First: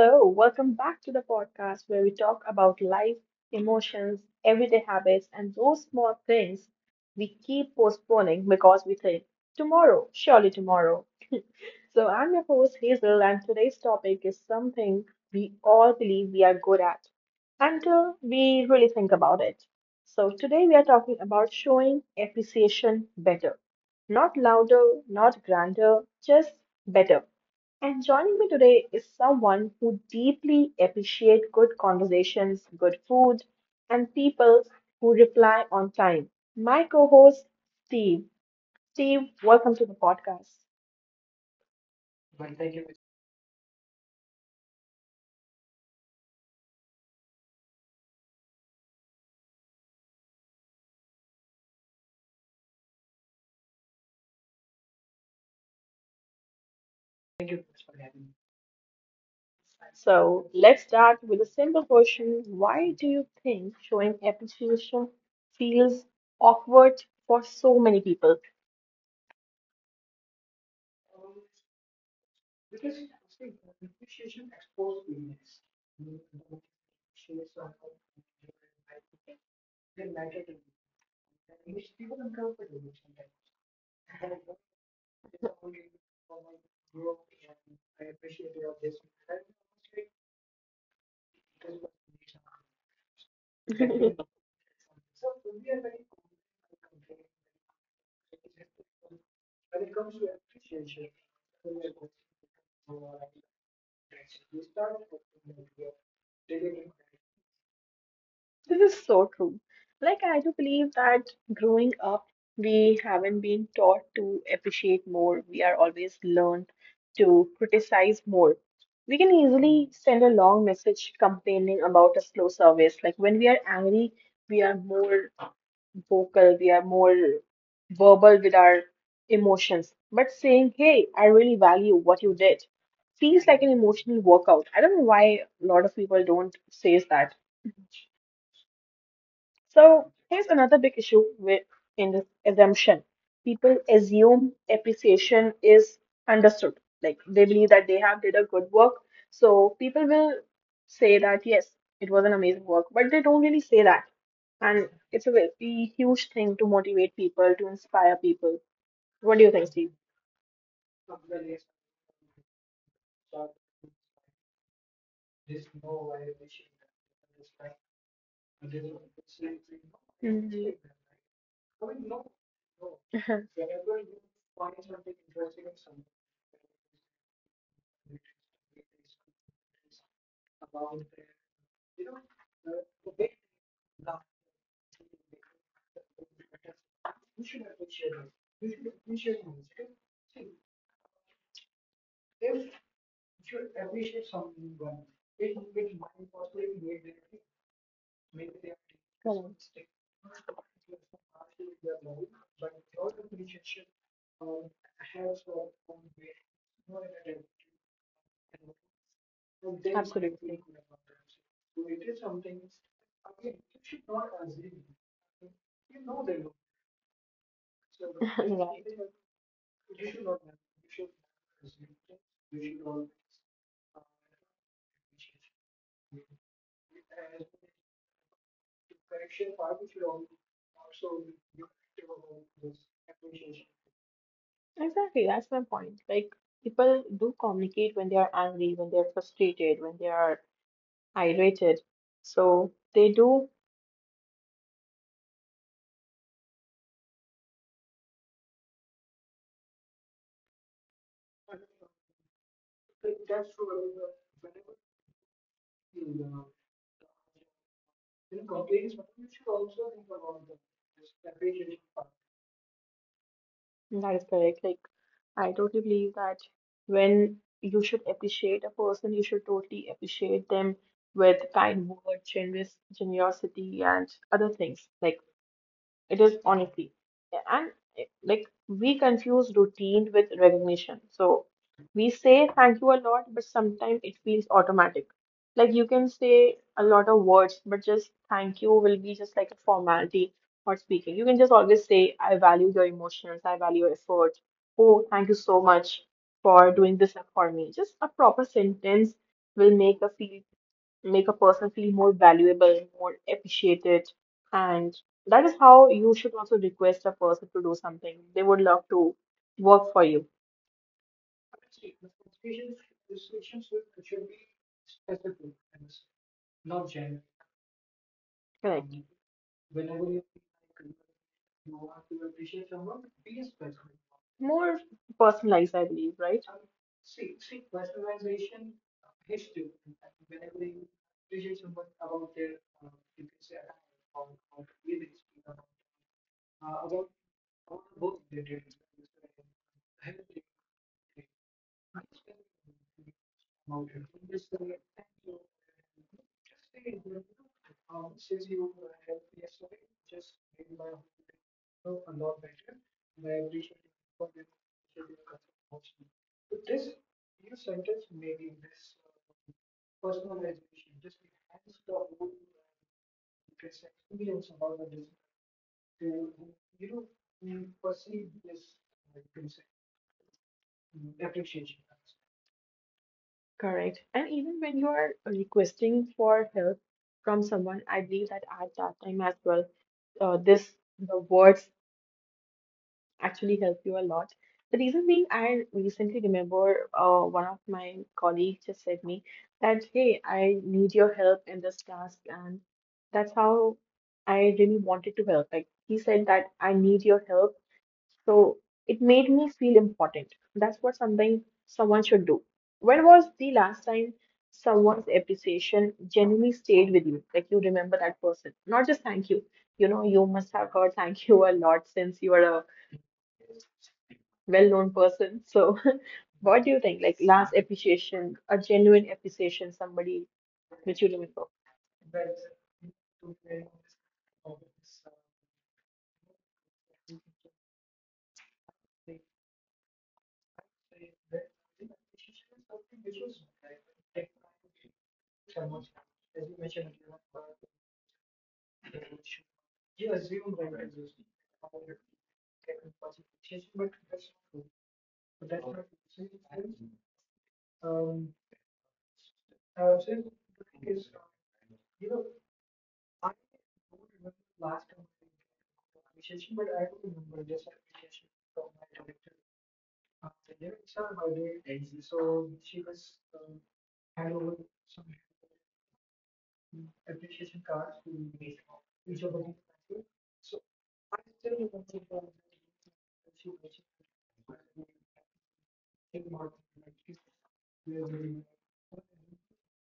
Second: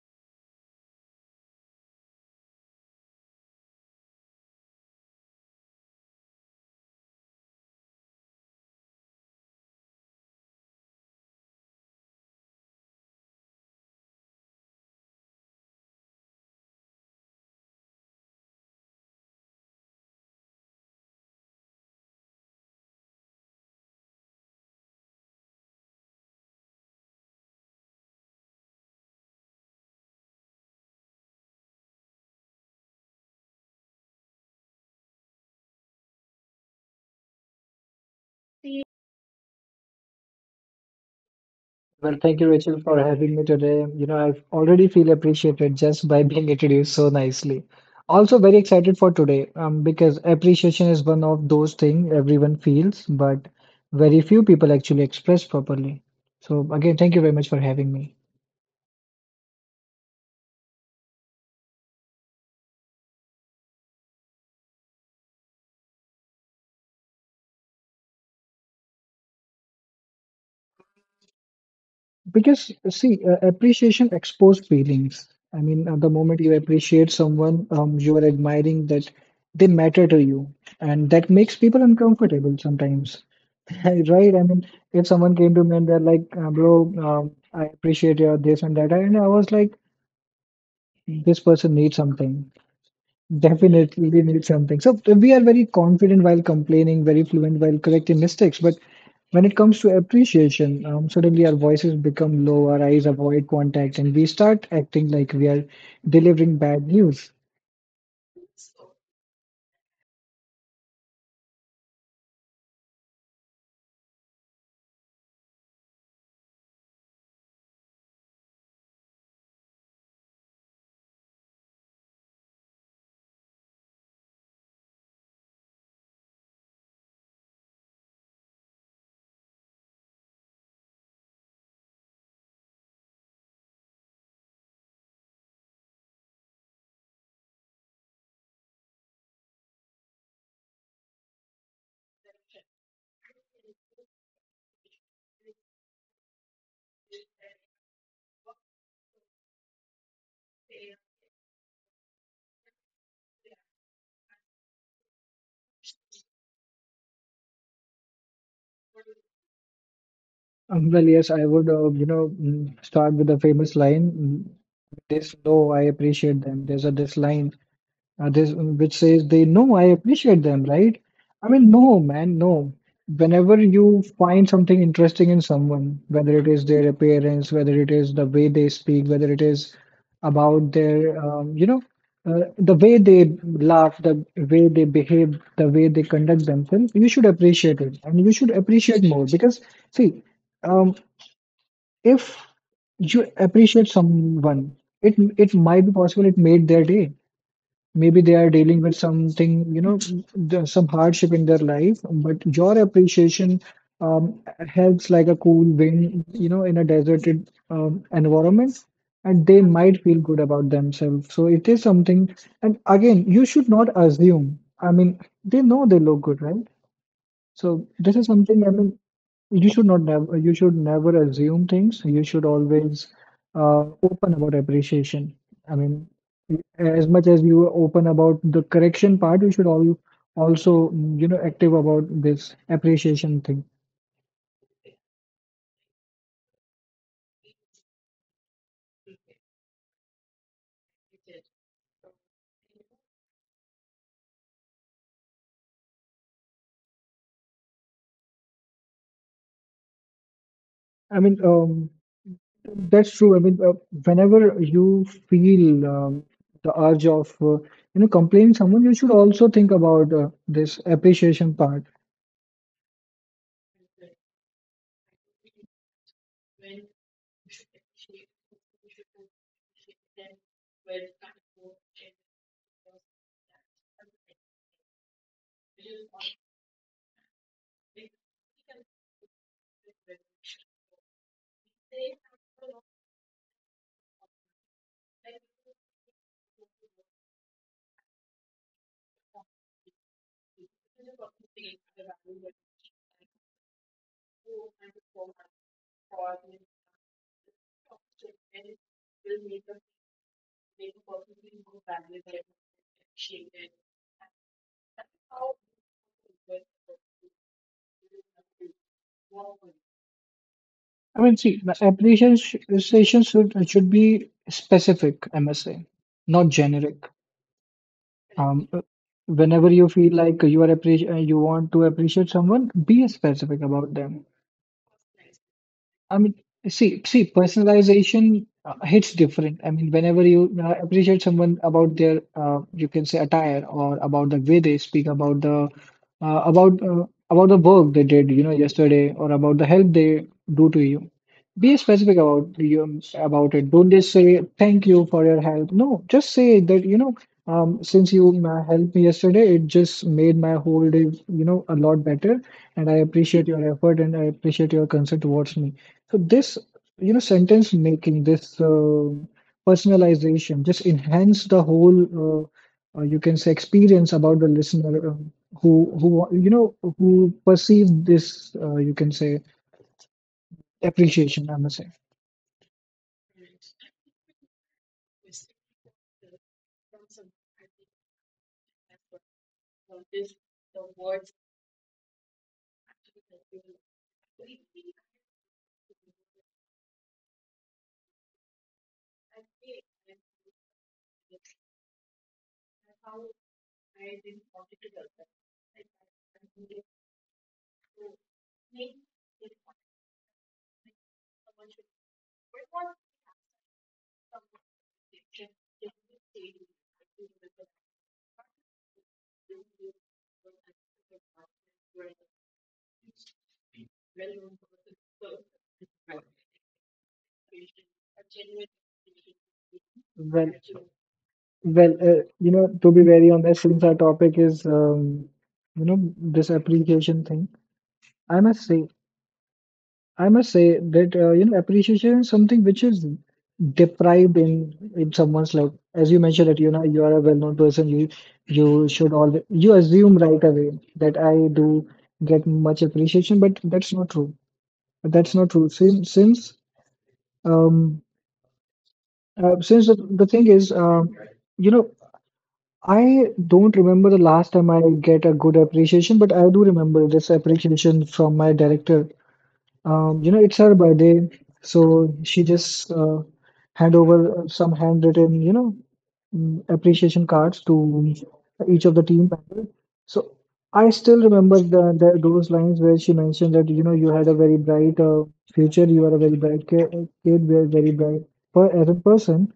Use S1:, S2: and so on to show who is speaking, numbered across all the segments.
S1: hello. Welcome back to the podcast where we talk about life, emotions, everyday habits, and those small things we keep postponing because we think tomorrow, surely tomorrow. So, I'm your host Hazel, and today's topic is something we all believe we are good at until we really think about it. So, today we are talking about showing appreciation better, not louder, not grander, just better. And joining me today is someone who deeply appreciates good conversations, good food, and people who reply on time. My co-host Steve. Steve, welcome to the podcast.
S2: Well, thank you, Rachel, for having me today. You know, I already feel appreciated just by being introduced so nicely. Also, very excited for today, because appreciation is one of those things everyone feels, but very few people actually express properly. So, again, thank you very much for having me.
S1: So let's start with a simple question. Why do you think showing appreciation feels awkward for so many people?
S2: Because, see, appreciation exposed feelings. I mean, at the moment you appreciate someone, you are admiring that they matter to you, and that makes people uncomfortable sometimes. Right? I mean, if someone came to me and they're like, bro, I appreciate your this and that, and I was like, this person needs something. Definitely needs something. So we are very confident while complaining, very fluent while correcting mistakes, but when it comes to appreciation, suddenly our voices become low, our eyes avoid contact, and we start acting like we are delivering bad news.
S1: This is so true. Like, I do believe that growing up, we haven't been taught to appreciate more. We are always learned to criticize more. We can easily send a long message complaining about a slow service. Like, when we are angry, we are more vocal, we are more verbal with our emotions. But saying, hey, I really value what you did feels like an emotional workout. I don't know why a lot of people don't say that. So here's another big issue with in this assumption. People assume appreciation is understood. Like they believe that they have did a good work. So people will say that yes, it was an amazing work, but they don't really say that. And it's a very huge thing to motivate people, to inspire people. What do you think, Steve?
S2: Well, yes, I would, you know, start with the famous line, this low, I appreciate them. There's a this line this which says they know I appreciate them, right? I mean, no, man, no.
S1: Mhm.
S2: Whenever you find something interesting in someone, whether it is their appearance, whether it is the way they speak, whether it is about their, you know, the way they laugh, the way they behave, the way they conduct themselves, you should appreciate it, and you should appreciate more because, see, um, if you appreciate someone, it might be possible it made their day, maybe they are dealing with something, you know, some hardship in their life, but your appreciation um, helps like a cool wind, you know, in a deserted environment, and they might feel good about themselves. So it is something, and again, you should not assume. I mean, they know they look good, right? So this is
S1: Right.
S2: something, I mean, you should never assume things. You should always open about appreciation. I mean, as much as you are open about the correction part, you should all also you know, active about this appreciation thing.
S1: Exactly, that's my point. Like, people do communicate when they are angry, when they are frustrated, when they are irritated. So they do.
S2: I mean, that's true. I mean, whenever you feel the urge of you know, complaining someone, you should also think about this appreciation part.
S1: That is correct. Like, I totally believe that when you should appreciate a person, you should totally appreciate them with kind words, generous generosity, and other things. Like, it is honestly, like we confuse routine with recognition. So we say thank you a lot, but sometimes it feels automatic. Like you can say a lot of words, but just thank you will be just like a formality for speaking. You can just always say, I value your emotions, I value your effort. Oh, thank you so much for doing this for me. Just a proper sentence will make a person feel more valuable, more appreciated. And that is how you should also request a person to do something. They would love to work for you.
S2: I mean, see, the appreciation should be specific, I must say, not generic.
S1: Correct.
S2: Um, uh, whenever you feel like you want to appreciate someone, be specific about them.
S1: More personalized, I believe, right?
S2: I mean, see, personalization hits different. I mean, whenever you appreciate someone about their, you can say, attire, or about the way they speak, about the uh, about uh, about the work they did, you know, yesterday, or about the help they do to you, be specific about you about it. Don't just say thank you for your help. No, just say that, you know, since you helped me yesterday, it just made my whole day, you know, a lot better, and I appreciate your effort and I appreciate your concern towards me. So this, you know, sentence making, this personalization, just enhance the whole, you can say, experience about the listener, who you know, who perceive this, you can say, appreciation. I must say.
S1: Correct. And even when you are requesting for help from someone, I believe that at that time as well, this the words actually help you a lot. The reason being, I recently remember one of my colleagues just said me that, hey, I need your help in this task. And that's how I really wanted to help. Like he said that I need your help. So it made me feel important. That's what something someone should do. When was the last time someone's appreciation genuinely stayed with you? Like you remember that person, not just thank you. You know, you must have heard thank you a lot since you were a well-known person. So, what do you think? Like last appreciation, a genuine appreciation, somebody
S2: Well,
S1: which you never know.
S2: well, you know, to be very honest, since our topic is, you know, this appreciation thing, I must say, I must say that, you know, appreciation is something which is deprived in someone's life. As you mentioned that, you know, you are a well-known person, you should always, you assume right away that I do get much appreciation, but that's not true. That's not true. Um since the thing is, you know, I don't remember the last time I get a good appreciation, but I do remember this appreciation from my director. You know, it's her birthday, so she just hand over some handwritten, you know, appreciation cards to each of the team members. So I still remember the those lines where she mentioned that, you know, you had a very bright future, you are a very bright kid, very bright per, as a person,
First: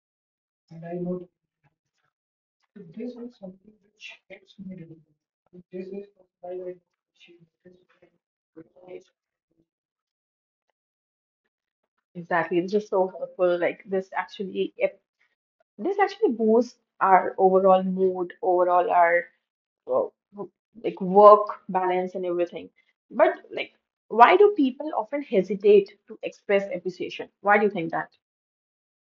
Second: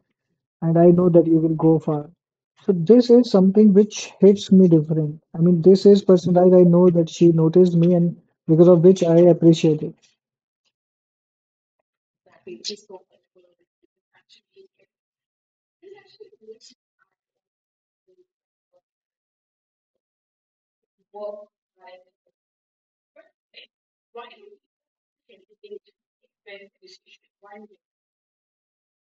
S2: and I know that you will go far. So this is something which hits me different. I mean, this is personalized. I know that she noticed me, and because of which I appreciate it.
S1: Exactly, it's just so helpful. Like this actually boosts our overall mood, overall our uh, like work balance and everything. But like, why do people often hesitate to express appreciation? Why do you think that?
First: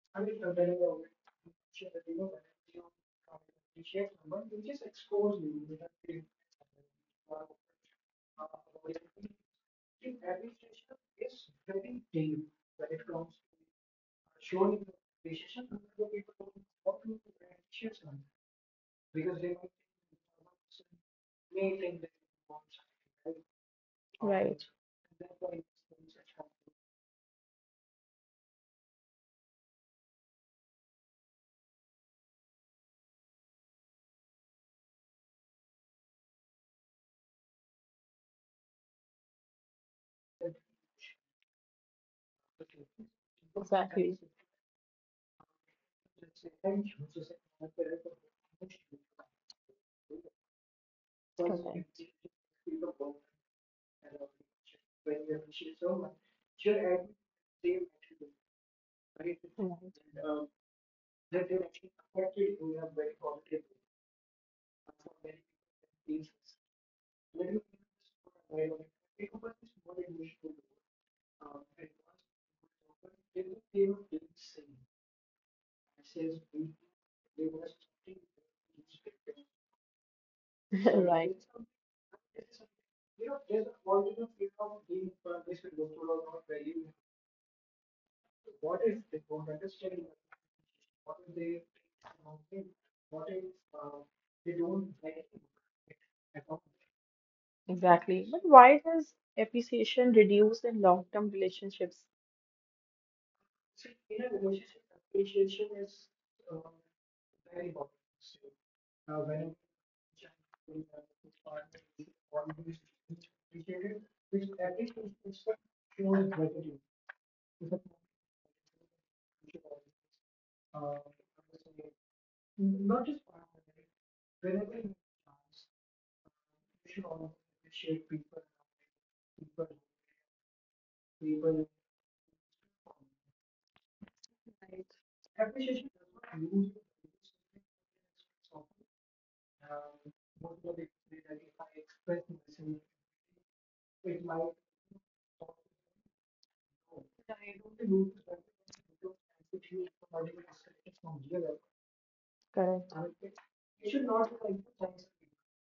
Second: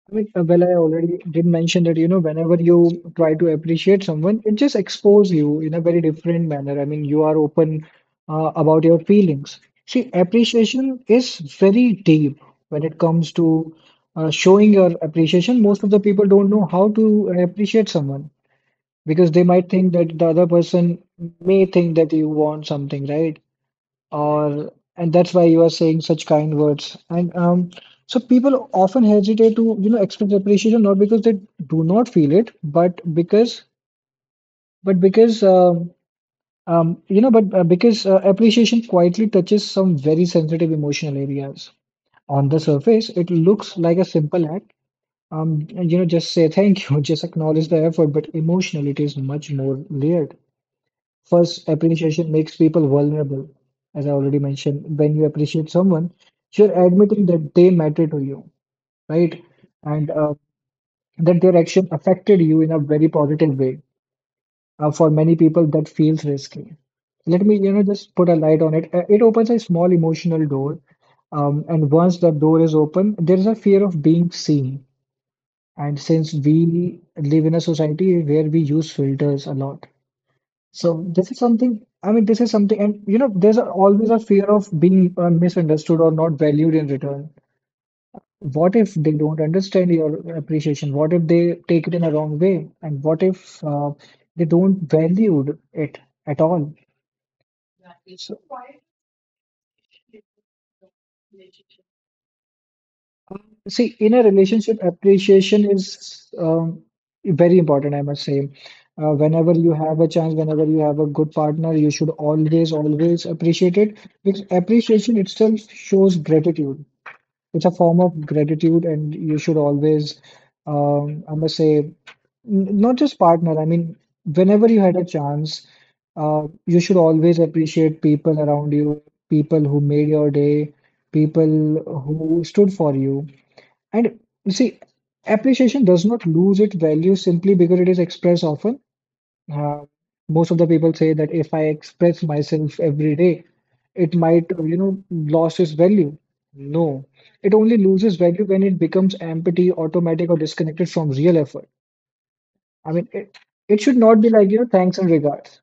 S2: I mean, well, I already did mention that, you know, whenever you try to appreciate someone, it just exposes you in a very different manner. I mean, you are open about your feelings. See, appreciation is very deep when it comes to showing your appreciation. Most of the people don't know how to appreciate someone, because they might think that the other person may think that you want something, right,
S1: Right.
S2: or and that's why you are saying such kind words, and so people often hesitate to, you know, express appreciation, not because they do not feel it, but because you know but because appreciation quietly touches some very sensitive emotional areas. On the surface it looks like a
S1: Exactly.
S2: simple act, um and, you know, just say thank you, just acknowledge the effort, but emotionally it is much more layered. First,
S1: Correct.
S2: appreciation makes people vulnerable. As I already mentioned, when you appreciate someone, you're admitting that they matter to you,
S1: Right.
S2: right? And that their action affected you in a very positive way. For many people, that feels risky. Let me, you know, just put a light on it. It opens a small emotional door. And once that door is open, there is a fear of being seen. And since we live in a society where we use filters a lot, so this
S1: Right.
S2: is something, I mean, this is something, and you know, there's a, always a fear of being misunderstood or not valued in return. What if they don't understand your appreciation? What if they take it in a wrong way? And what if they don't value it at all?
S1: Exactly.
S2: So,
S1: But why does appreciation reduce in long-term relationships?
S2: see, in a relationship, appreciation is very important, I must say. Whenever you have a chance, whenever you have a good partner, you should always, always appreciate it, because appreciation itself shows gratitude. It's a form of gratitude, and you should always, I must say, not just partner, I mean, whenever you had a chance, you should always appreciate people around you, people who made your day, people who stood for you. And you see, appreciation does not lose its value simply because it is expressed often. uh, most of the people say that if I express myself every day, it might, you know, lost its value. No, it only loses value when it becomes empty, automatic, or disconnected from real effort. I
S1: Correct.
S2: mean, it should not be like, you know, thanks and regards.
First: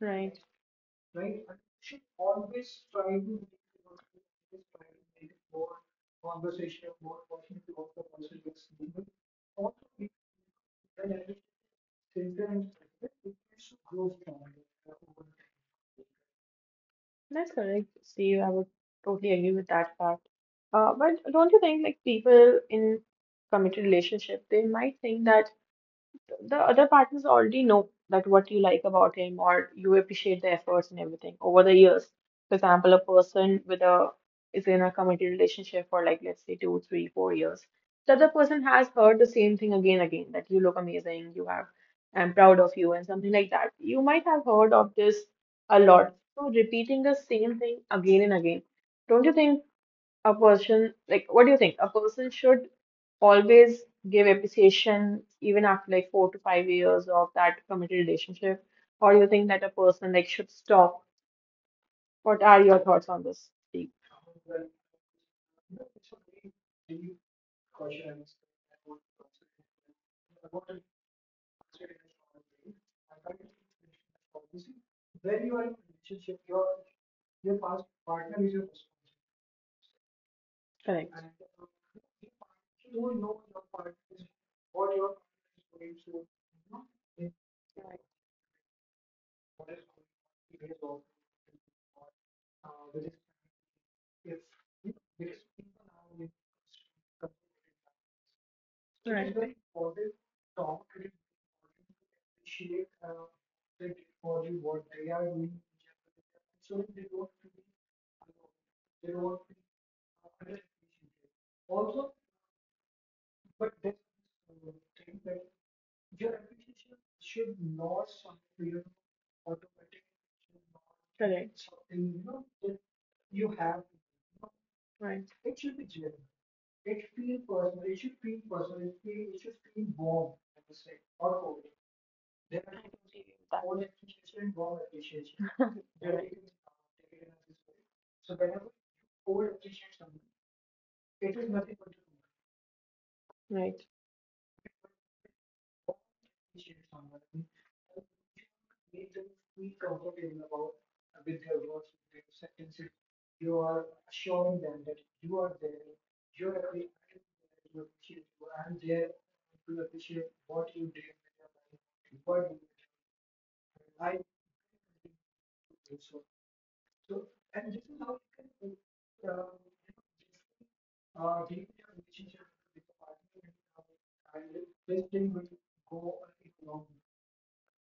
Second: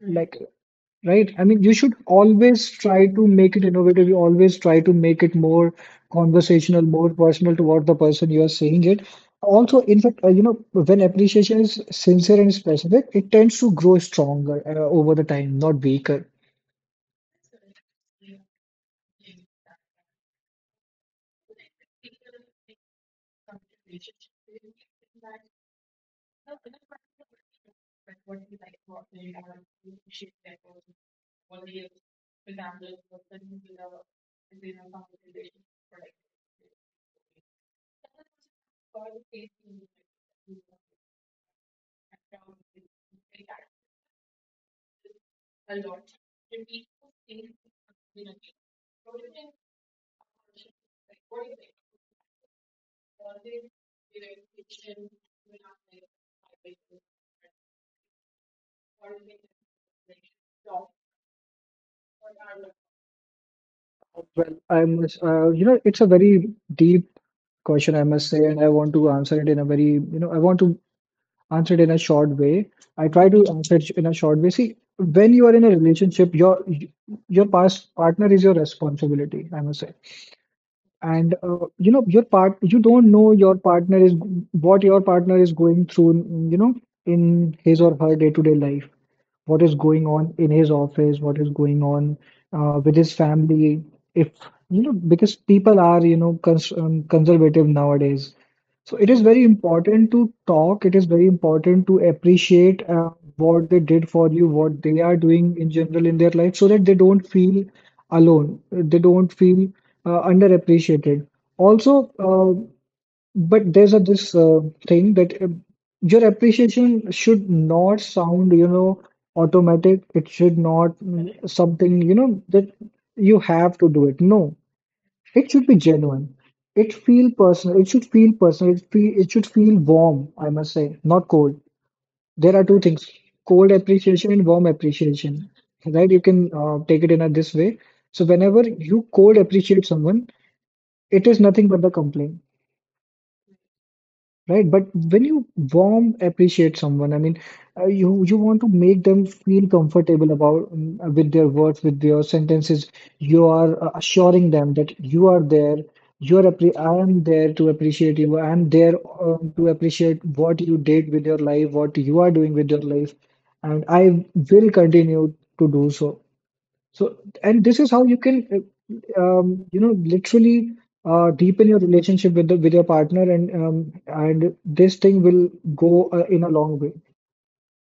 S2: Like,
S1: Right.
S2: right? I mean, you should always try to make it innovative. You always try to make it more conversational, more personal toward the person you are saying it. Also, in fact, you know, when appreciation is sincere and specific, it tends to grow stronger over the time, not weaker.
S1: That's correct, Steve. I would totally agree with that fact. But don't you think like people in committed relationship, they might think that the other partners already know that what you like about him or you appreciate the efforts and everything over the years. For example, a person with a is in a committed relationship for like let's say 2, 3, 4 years. The other person has heard the same thing again and again that you look amazing, you have I'm proud of you and something like that. You might have heard of this a lot. So repeating the same thing again and again. Don't you think, a person like what do you think a person should always give appreciation even after like 4 to 5 years of that committed relationship? Or you think that a person like should stop? What are your thoughts on this?
S2: Well, I must, you know, it's a very deep question, I must say, and I want to answer it in a very, you know, I want to answer it in a short way. I try to answer it in a short way. See, when you are in a relationship, your past partner is your responsibility, I must say.
S1: Correct,
S2: And
S1: correct,
S2: you know, your part, you don't know your partner is what your partner is going through, you know, in his or her day-to-day life, what is going on in his office, what is going on with his family. If you know, because people are, you know, conservative nowadays, so it is
S1: correct,
S2: very
S1: right, right,
S2: important to talk. It is very important to appreciate what they did for you, what they are doing in general in their life, so that they don't feel alone. They don't feel underappreciated. Also, but there's a this thing that your appreciation should not sound, you know, automatic. It should not
S1: correct,
S2: something, you know, that you have to do it. No, it should be genuine. It feel personal. It should feel personal. It feel, it should feel warm, I must say, not cold. There are two things, cold appreciation and warm appreciation, right? You can take it in a this way. So whenever you cold appreciate someone, it is nothing but the complaint. Right, but when you warm appreciate someone, I mean, you want to make them feel comfortable about, with their words, with their sentences. You are assuring them that you are there. You are appre I am there to appreciate you. I am there to appreciate what you did with your life, what you are doing with your life, and I will continue to do so. So, and this is how you can literally deepen your relationship with with your partner, and this thing will go in a long way.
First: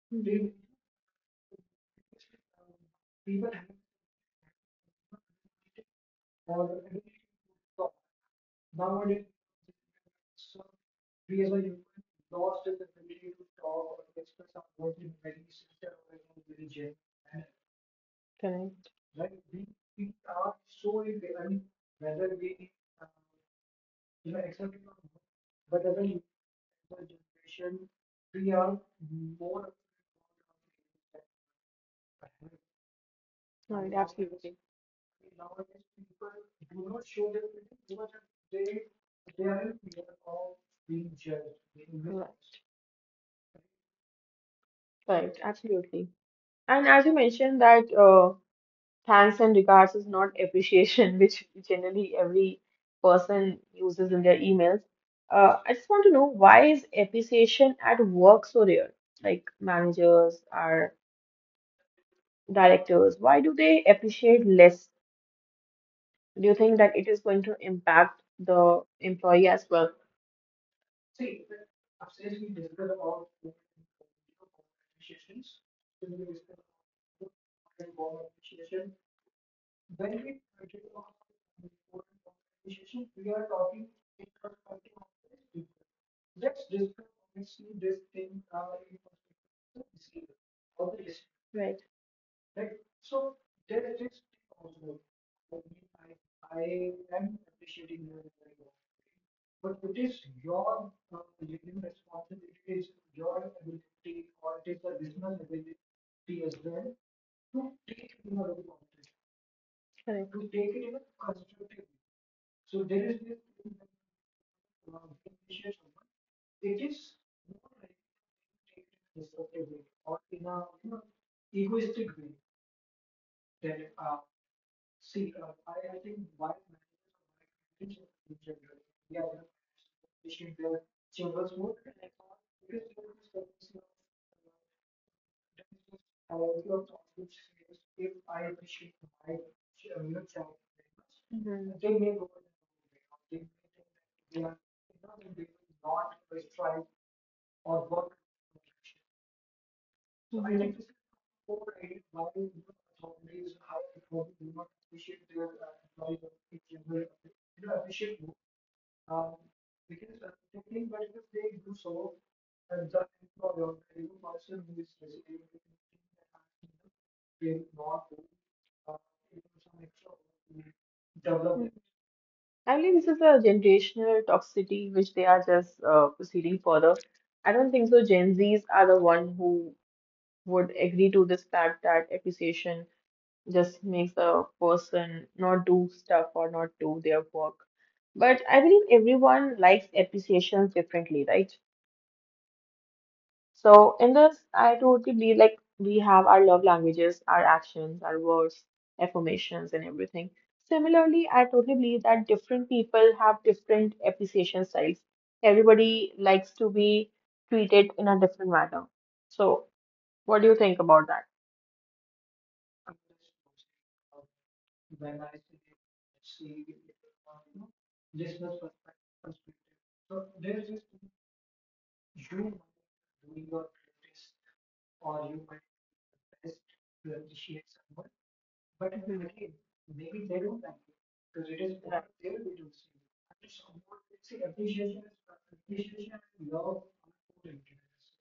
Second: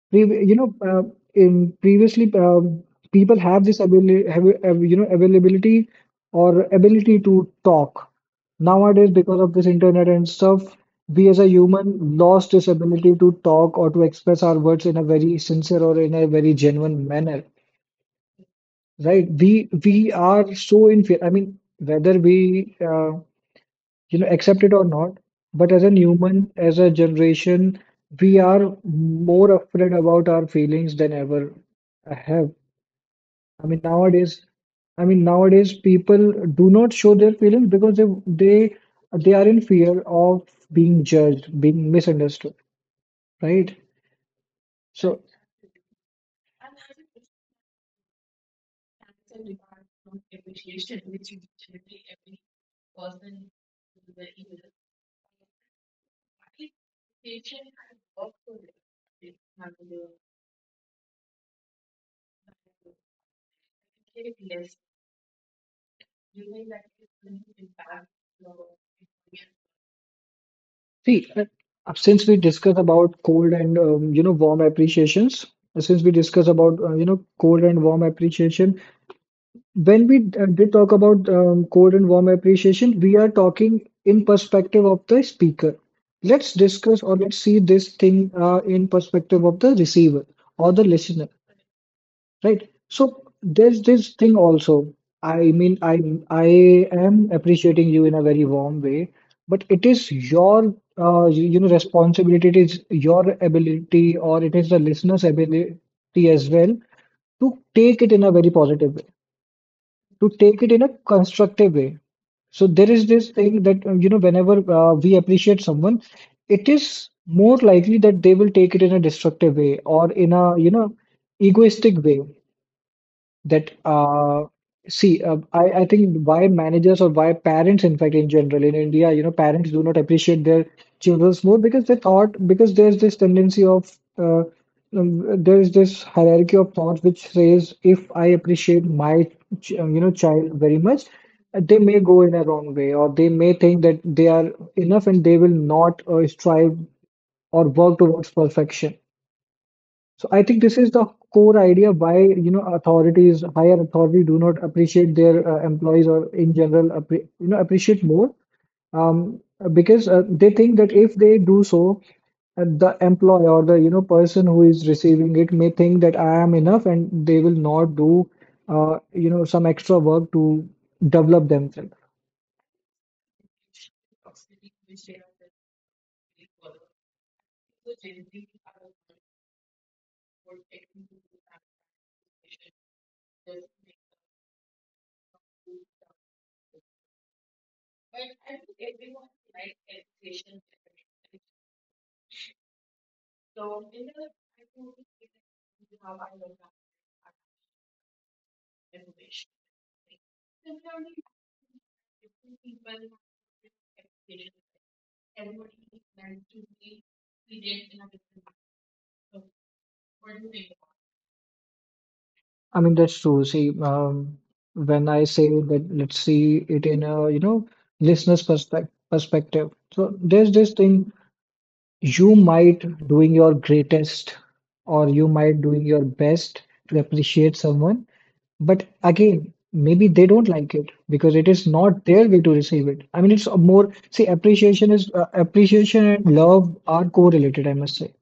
S2: Pre- you know, in Previously, people have this ability, availability or ability to talk. Nowadays, because of this internet and stuff, we as a human lost this ability to talk or to express our words in a very sincere or in a very genuine manner, right? We are so in fear. I mean, whether we accept it or not. But as a human, as a generation, we are more afraid about our feelings than ever I have. I mean,
S1: right, absolutely.
S2: nowadays, I mean, nowadays people do not show their feelings because they are
S1: Right,
S2: in fear of being judged, being misunderstood, right?
S1: right,
S2: So,
S1: absolutely. And as you mentioned that thanks and regards is not appreciation, which generally every person uses in their emails. I just want to know why is appreciation at work so rare? Like managers or directors, why do they appreciate less? Do you think that it is going to impact the employee as well?
S2: see, since we discuss about cold and warm appreciations, since we discuss about you know cold and warm appreciation, when we did talk about cold and warm appreciation, we are talking in perspective of the speaker. Let's discuss or let's see this thing in perspective of the receiver or the listener,
S1: Right,
S2: right? So there's this thing also. I mean, I am appreciating you in a very warm way, but it is your you know responsibility. It is your ability, or it is the listener's ability as well to take it in a very positive way,
S1: correct.
S2: to take it in a constructive way. So there is this thing that you know whenever we appreciate someone, it is more likely that they will take it in a destructive way or in a you know egoistic way. That uh, see uh, I, I think why managers or why parents in fact in general in India you know parents do not appreciate their children's more because they thought because there's this tendency of uh, there is this hierarchy of thought which says if I appreciate my you know child very much, they
S1: They
S2: may go in a wrong way or they may think that they are enough and they will not strive or work towards perfection. So I think this is the core idea why, you know, authorities, higher authority do not appreciate their employees or in general, appre you know, appreciate more, um, because they think that if they do so, the employee or the, you know, person who is receiving it may think that I am enough and they will not do, you know, some extra work to develop
S1: Hmm.
S2: themselves.
S1: I believe this is a generational toxicity which they are just proceeding further. I don't think so. Gen Zs are the one who would agree to this fact that appreciation just makes a person not do stuff or not do their work. But I believe everyone likes appreciations differently, right? So in this, I totally believe like we have our love languages, our actions, our words, affirmations, and everything. Similarly, I totally believe that different people have different appreciation styles. Everybody likes to be treated in a different manner. So what do you think about
S2: I mean, that's true. See, when I say that, let's see it in a, you know, listener's perspective. So there's this thing. You might doing your greatest or you might doing your best to appreciate someone, but again, maybe they don't like it because it is not their way to receive it. I mean, it's a more, see, appreciation and love are correlated, I must say.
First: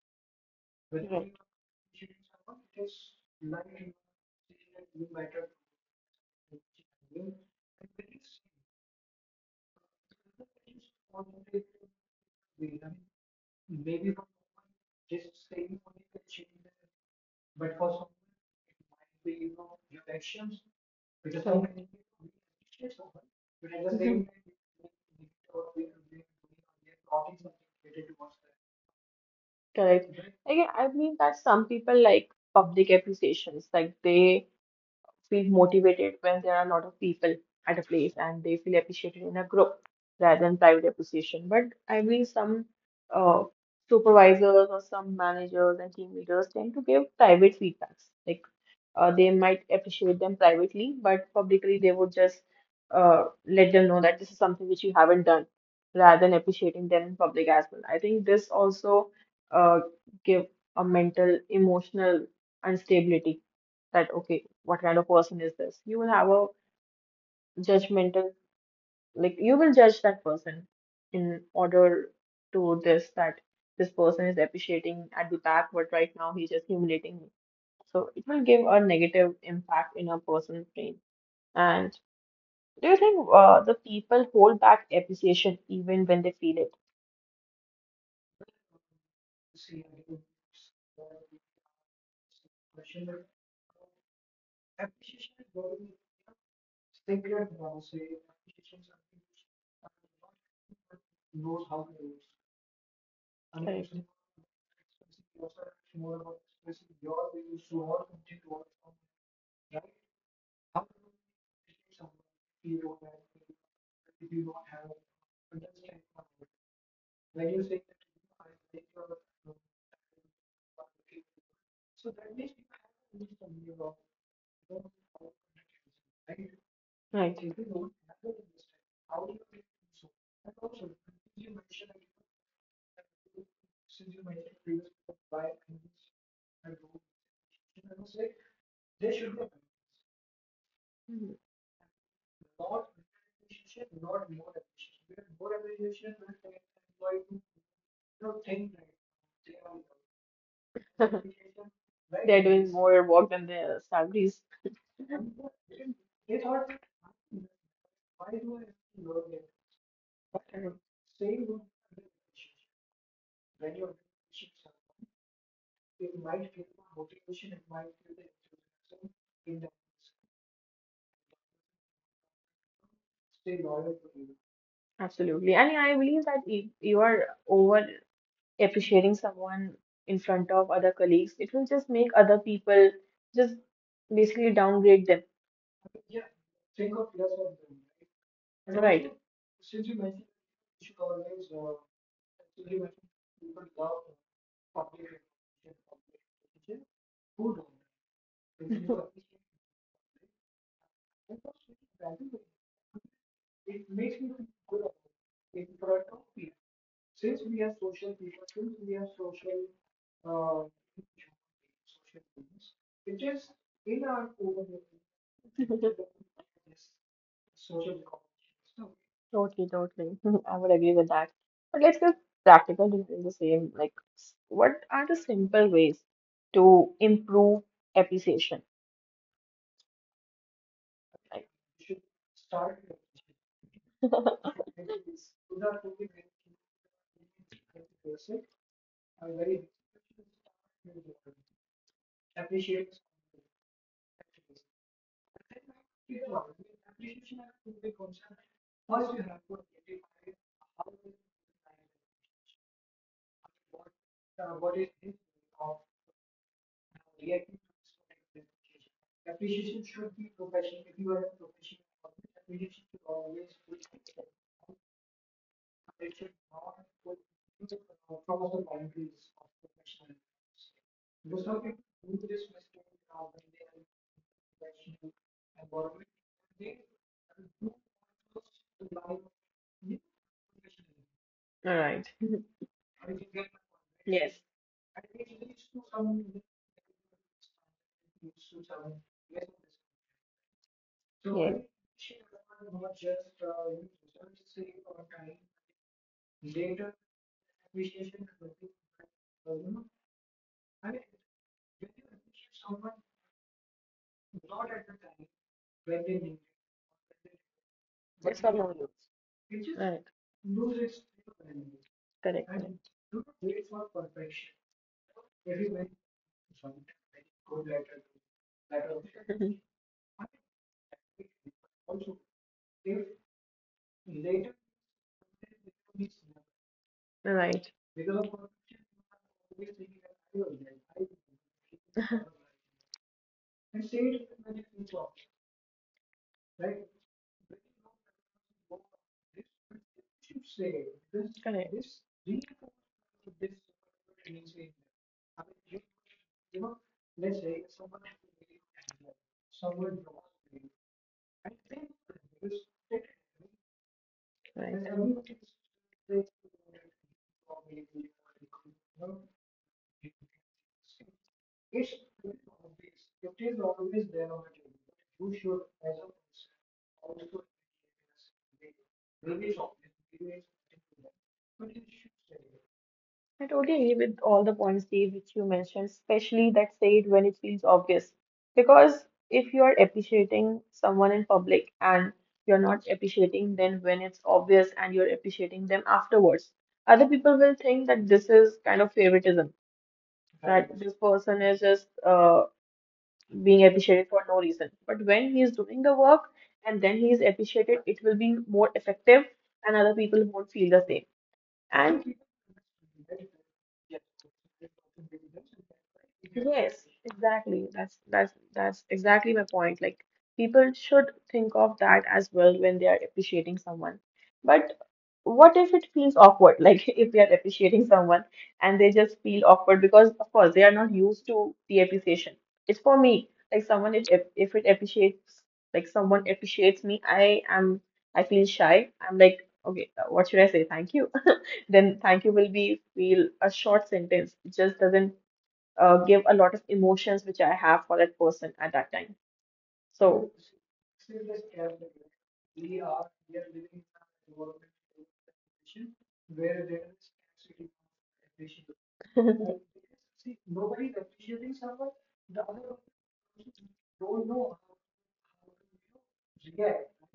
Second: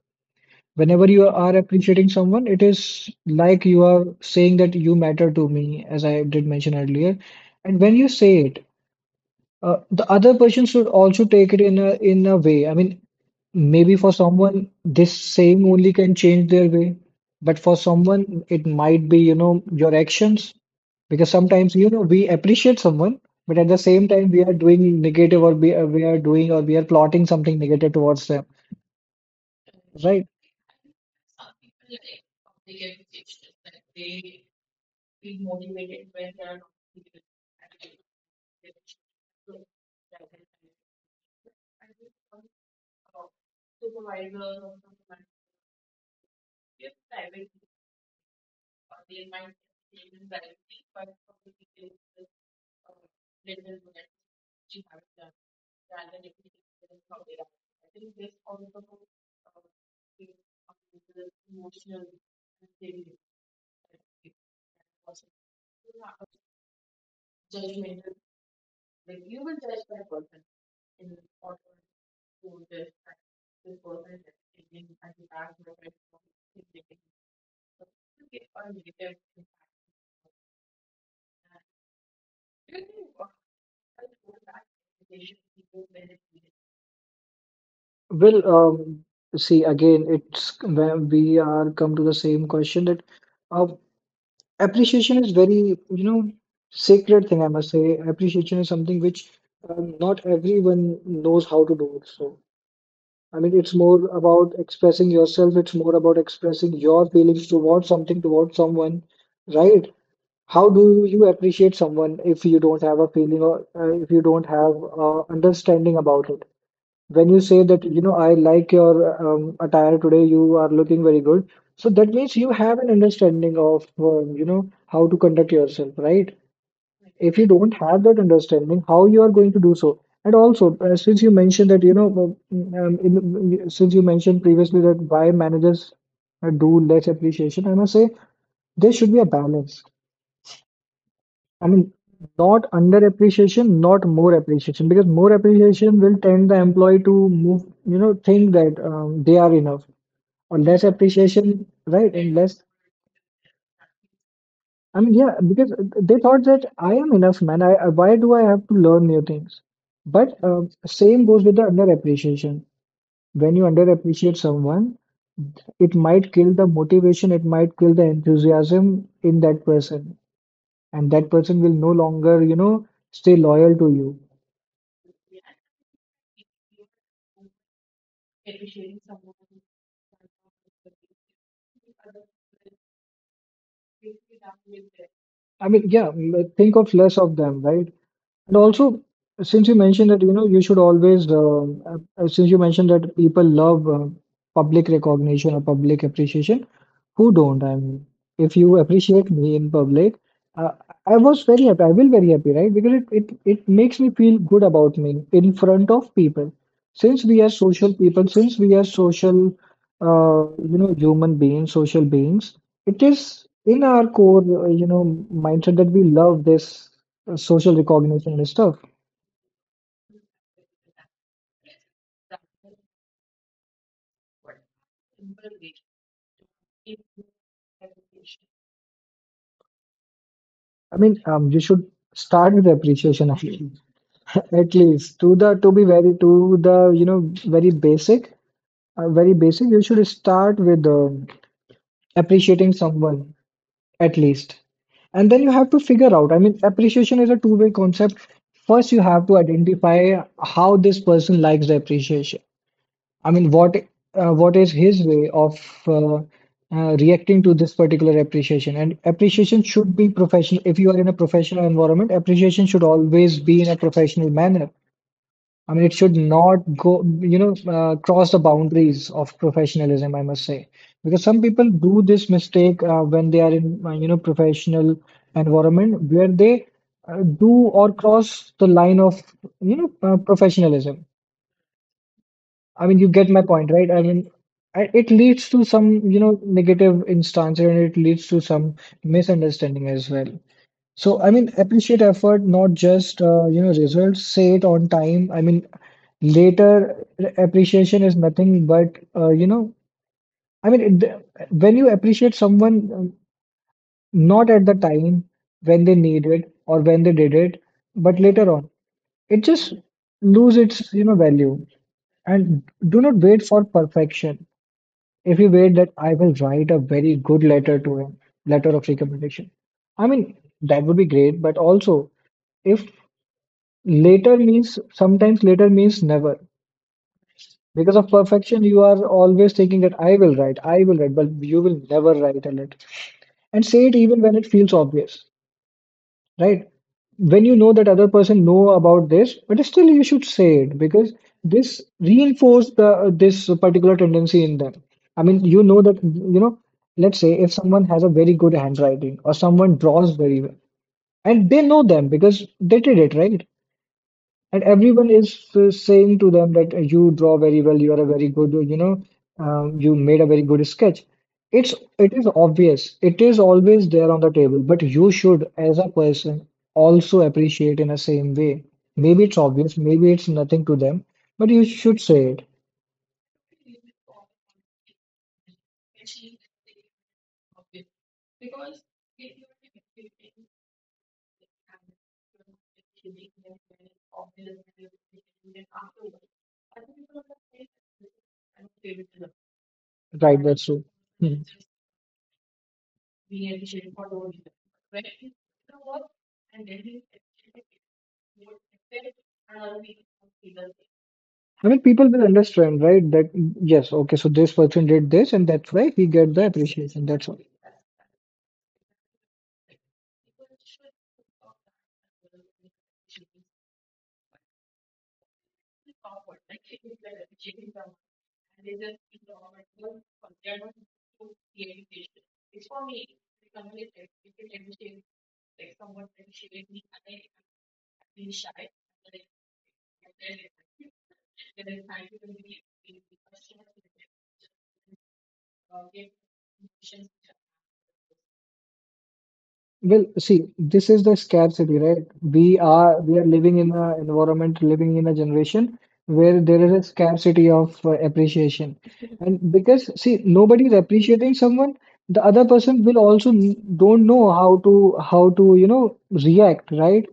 S2: Whenever you
S1: that?
S2: are appreciating someone, it is like you are saying that you matter to me, as I did mention earlier. And when you say it, the other person should also take it in a way. I mean, maybe for someone, this saying only can change their way. But for someone, it might be, you know, your actions. Because sometimes, you know, we appreciate someone, but at the same time, we are doing negative or we are doing or we are plotting something negative
S1: that?
S2: towards them.
S1: Correct.
S2: Right.
S1: Right? Like, I mean that some people like public appreciations, like they feel motivated when there are a lot of people at a place and they feel appreciated in a group rather than private appreciation. But I mean, some uh, supervisors or some managers and team leaders tend to give private feedbacks. Like they might appreciate them privately, but publicly they would just let them know that this is something which you haven't done rather than appreciating them in public as well. I think this also uh, give a mental, emotional instability that, okay, what kind of person is this? You will have a judgmental, like you will judge that person in order to this that this person is appreciating at the back, but right now he's just humiliating me. So it will give a negative impact in a person's brain. And do you think the people hold back appreciation even when they feel it?
S2: Well, see, again, it's when we are come to the same question that uh, appreciation is very, you know, sacred thing, I must say. Appreciation is something which not everyone knows how to do. So I mean, it's
S1: Correct.
S2: more about expressing yourself. It's more about expressing your feelings towards something, towards someone, right? How do you appreciate someone if you don't have a feeling or if you don't have understanding about it? When you say that, you know, I like your attire today, you are looking very good. So that means you have an understanding of, you know, how to conduct yourself, right?
S1: Right.
S2: If you don't have that understanding, how you are going to do so? And also since you mentioned that since you mentioned previously that why managers do less appreciation, I must say there should be a balance.
S1: Mhm.
S2: I mean, not under appreciation, not more appreciation, because more appreciation will tend the employee to move, you know, think that they are enough, or less appreciation, right? And
S1: They're
S2: less.
S1: doing more work than their salaries.
S2: I mean, yeah, because they thought that I am enough, man. I why do I have to learn new things? But same goes with the underappreciation. When you underappreciate someone, it might kill the motivation, it might kill the enthusiasm in that person, and that person will no longer, you know, stay loyal to you.
S1: Absolutely. And I believe that if you are over appreciating someone in front of other colleagues, it will just make other people just basically downgrade them,
S2: I mean, yeah, think of less of them, right? And also,
S1: right?
S2: since you mentioned that, you know, you should always, since you mentioned that people love public recognition or public appreciation, who don't? I mean, if you appreciate me in public, uh, I was very happy. I will very happy, right? Because it makes me feel good about me in front of people. Since we are social people, since we are social, uh, you know, human beings, social beings, it is in our core, you know, mindset that we love this social recognition and stuff.
S1: Totally, totally. I would agree with that. But let's get practical regarding the same. Like, what are the simple ways to improve appreciation?
S2: I mean, you should start with appreciation at least, at least to the to be very to the you know very basic. Very basic, you should start with appreciating someone at least. And then you have to figure out. I mean, appreciation is a two-way concept. First, you have to identify how this person likes the appreciation. I mean, what is his way of uh, reacting to this particular appreciation? And appreciation should be professional. If you are in a professional environment, appreciation should always be in a professional manner. I mean, it should not go, you know, cross the boundaries of professionalism, I must say. Because some people do this mistake when they are in, you know, professional environment where they do or cross the line of, you know, professionalism.
S1: Right.
S2: I mean, you get my point, right? I mean,
S1: Yes.
S2: it leads to some, you know, negative instances and it leads to some misunderstanding as well. So,
S1: So,
S2: I mean,
S1: yes.
S2: appreciate effort, not just you know results. Say it on time. I mean, later appreciation is nothing but you know. I mean, it, when you appreciate someone not at the time when they need it or when they did it, but later on, it just
S1: Right.
S2: lose its you know value.
S1: Correct.
S2: And
S1: Correct.
S2: do not wait for perfection. If you wait that I will write a very good letter to him, letter of recommendation. I mean, that would be great, but also if. Later means sometimes later means never.
S1: Right.
S2: Because of perfection, you are always thinking that I will write, but you will never write a letter. And say it even when it feels obvious, right? When you know that other person know about this, but still you should say it because this
S1: Correct.
S2: reinforce the this particular tendency in them. I mean, you know that you know. Let's say if someone has a very good handwriting or someone draws very well, and they know them because they did it, right? And everyone
S1: Right.
S2: is saying to them that you draw very well, you are a very good, you know, you made a very good sketch. It is obvious. It is always there on the table, but you should, as a person, also appreciate in the same way. Maybe it's obvious, maybe it's nothing to them, but you should say it.
S1: I totally agree with all the points, Dave, which you mentioned, especially that said when it feels obvious. Because if you are appreciating someone in public and you're not appreciating them when it's obvious and you're appreciating them afterwards, other people will think that this is kind of favoritism,
S2: Right,
S1: that,
S2: that's
S1: right,
S2: true.
S1: this person
S2: Hmm.
S1: is just being appreciated for no reason. But when he's doing the work and then he's appreciated, it will be more effective and other people won't feel the same.
S2: I mean, people
S1: And
S2: will understand, right? That yes, okay, so this person did this, and that's why he get the
S1: yes,
S2: appreciation. That's all.
S1: exactly. That's exactly my point. Like people should think of that as well when they are appreciating someone. But what if it feels awkward? Like if they are appreciating someone and they just feel awkward because of course they are not used to the appreciation. It's for me. Like someone if it appreciates like someone appreciates me, I feel shy. I'm like, okay, what should I say? Thank you. Then thank you will be feel a short sentence. It just doesn't give a lot of emotions which I have for that person at that time.
S2: Well,
S1: So,
S2: see, this is the scarcity, right? We are living in a environment, living in a generation where there is a scarcity of appreciation. And because see, nobody is appreciating someone, the other person will also don't know how to you know react, right?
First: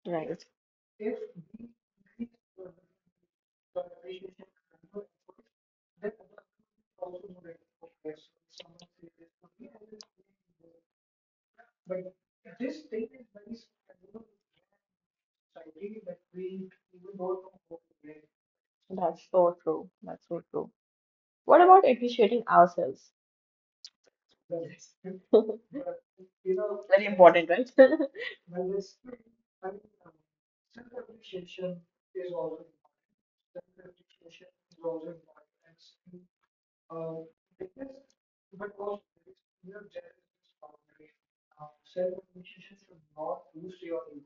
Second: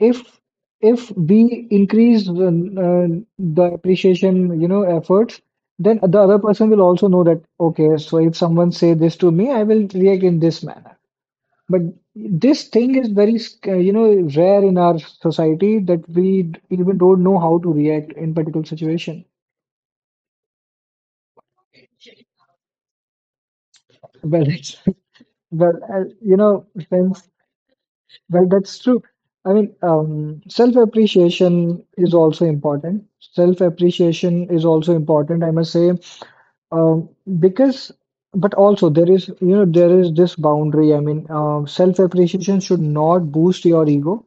S2: If
S1: right,
S2: if we increase the appreciation, efforts, then the other person will also know that okay, so if someone say this to me, I will react in this manner. But this thing is very, rare in our society that we even don't know how to react in particular situation.
S1: that's so true. That's so true. What about appreciating ourselves?
S2: Well, it's, well,
S1: Very important, right?
S2: well, that's true. I mean, self-appreciation is also important. Self-appreciation is also important, I must say, um, because, but also there is, you know, there is this boundary. I mean, self-appreciation should not boost your ego.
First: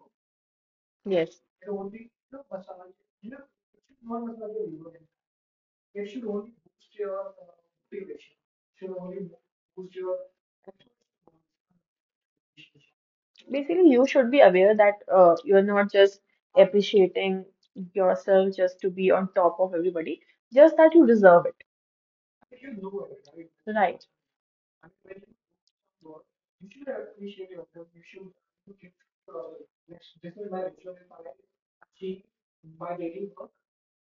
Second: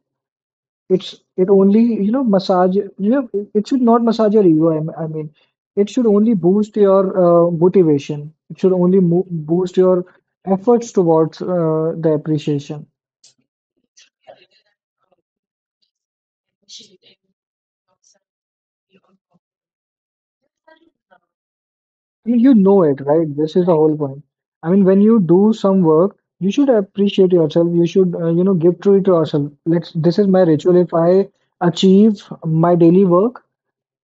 S2: It's
S1: Yes.
S2: it only, you know, massage, you know it, should not massage your ego. I mean it should only boost your motivation. It should only mo boost your efforts towards the appreciation.
S1: Basically, you should be aware that you're not just appreciating yourself just to be on top of everybody, just that you deserve it.
S2: I mean you know it, right? This is the whole
S1: Right.
S2: point. I mean when you do some work you should appreciate yourself. You should, you know, give to it yourself. Let's this is my ritual, if I achieve my daily work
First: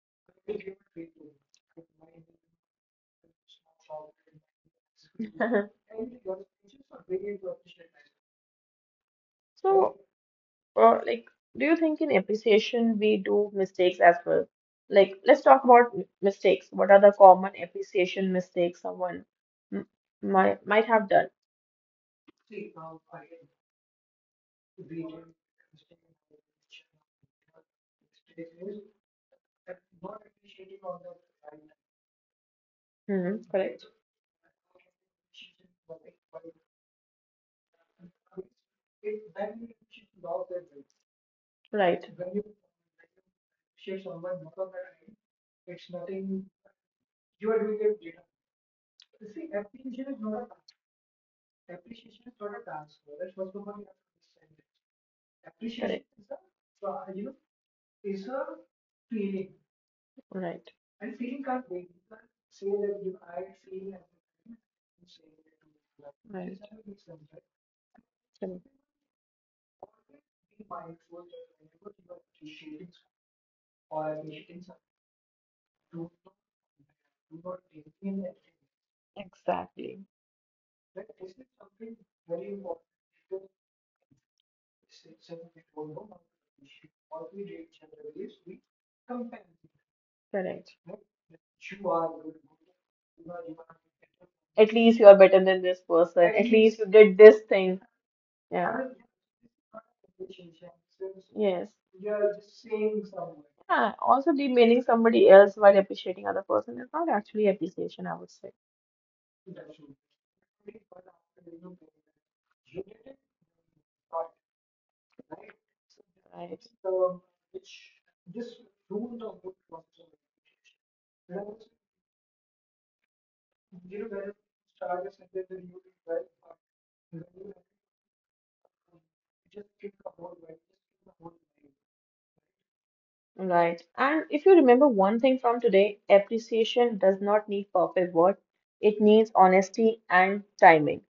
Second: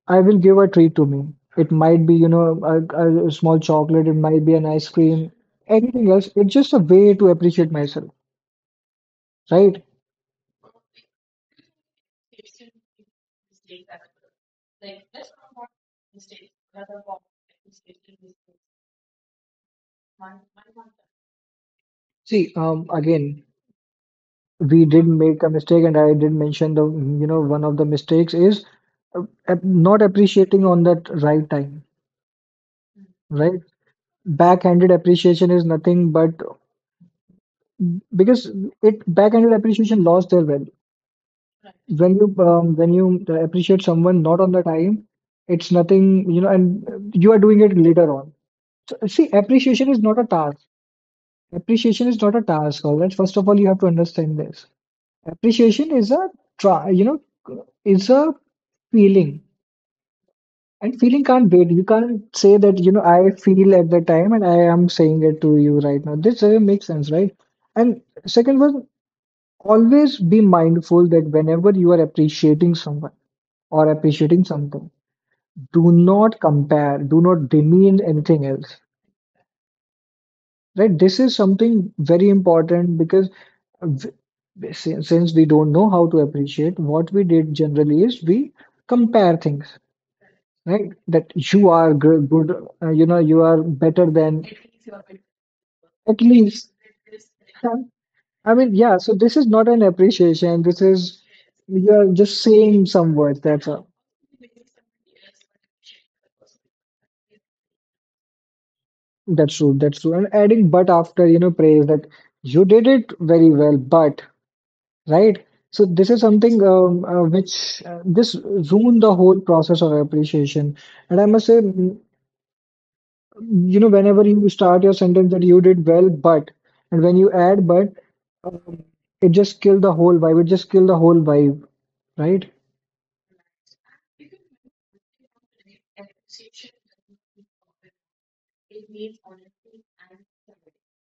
S2: I will give a treat to me. It might be, you know, a small chocolate, it might be an ice cream, anything else. It's just a way to appreciate myself, right?
S1: So, Or like, do you think in appreciation we do mistakes as well? Like, let's talk about mistakes. What are the common appreciation mistakes someone m- might have done?
S2: See, again, we did make a mistake, and I did mention the, you know, one of the mistakes is uh, not appreciating on that right time,
S1: Hmm.
S2: right?
S1: Correct.
S2: Backhanded appreciation is nothing but because it backhanded appreciation lost their value.
S1: Right.
S2: When you
S1: Correct.
S2: when you appreciate someone not on the time, it's nothing, you know, and you are doing it later on. So, see, appreciation is not a task. Appreciation is not a task. All right, first of all you have to understand this. Appreciation is a try, you know, is a feeling. And feeling can't wait. You can't say that, you know, I feel at the time and I am saying it to you right now. This
S1: Right.
S2: doesn't make
S1: Right.
S2: sense, right? And
S1: Correct.
S2: second one, always be mindful that whenever you are appreciating someone or appreciating something, do not compare, do not demean anything else,
S1: Exactly.
S2: right? This is something very important because, v- since, we don't know how to appreciate, what we did generally is we compare things,
S1: Correct.
S2: right? That you are good, good, you know, you are better than
S1: At least you are better than this
S2: at
S1: person. At
S2: least.
S1: least you did this thing.
S2: Um, I mean,
S1: Yeah.
S2: yeah, so this is not an appreciation. This is,
S1: Yes. Yeah.
S2: you're just saying some words, that's all.
S1: Also, demeaning somebody else while appreciating other person is not actually appreciation, I would say.
S2: That's true. That's true. And adding but after, you know, praise that you did it very well, but, right? So this is
S1: Right.
S2: something which this ruined the whole process of appreciation. And I must say, you know, whenever you start your sentence that you did well, but, and when you add but, um, it just killed the whole vibe. It just killed the whole vibe, right?
S1: Right. And if you remember one thing from today, appreciation does not need perfect words. It needs honesty and timing.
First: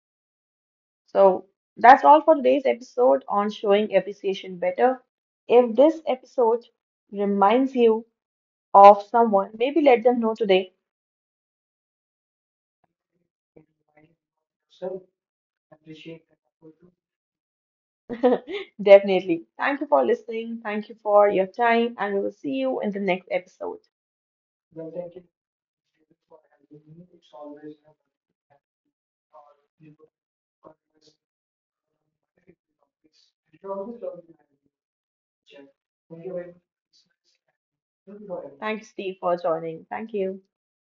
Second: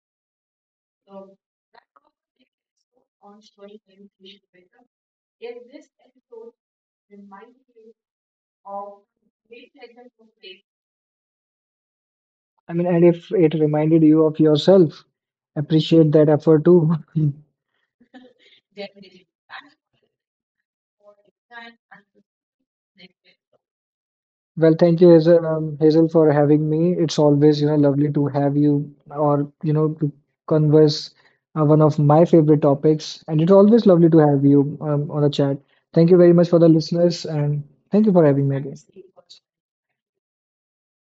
S1: So that's all for today's episode on showing appreciation better. If this episode reminds you of someone, maybe let them know today.
S2: I mean, and if it reminded you of yourself, appreciate that effort too.
S1: Definitely. Thank you for listening. Thank you for your time, and we will see you in the next episode.
S2: Well, thank you, Hazel, for having me. It's always, you know, lovely to have you or, you know, to converse one of my favorite topics. And it's always lovely to have you on the chat. Thank you very much for the listeners and thank you for having me again.
S1: Thank you, Steve, for joining. Thank you.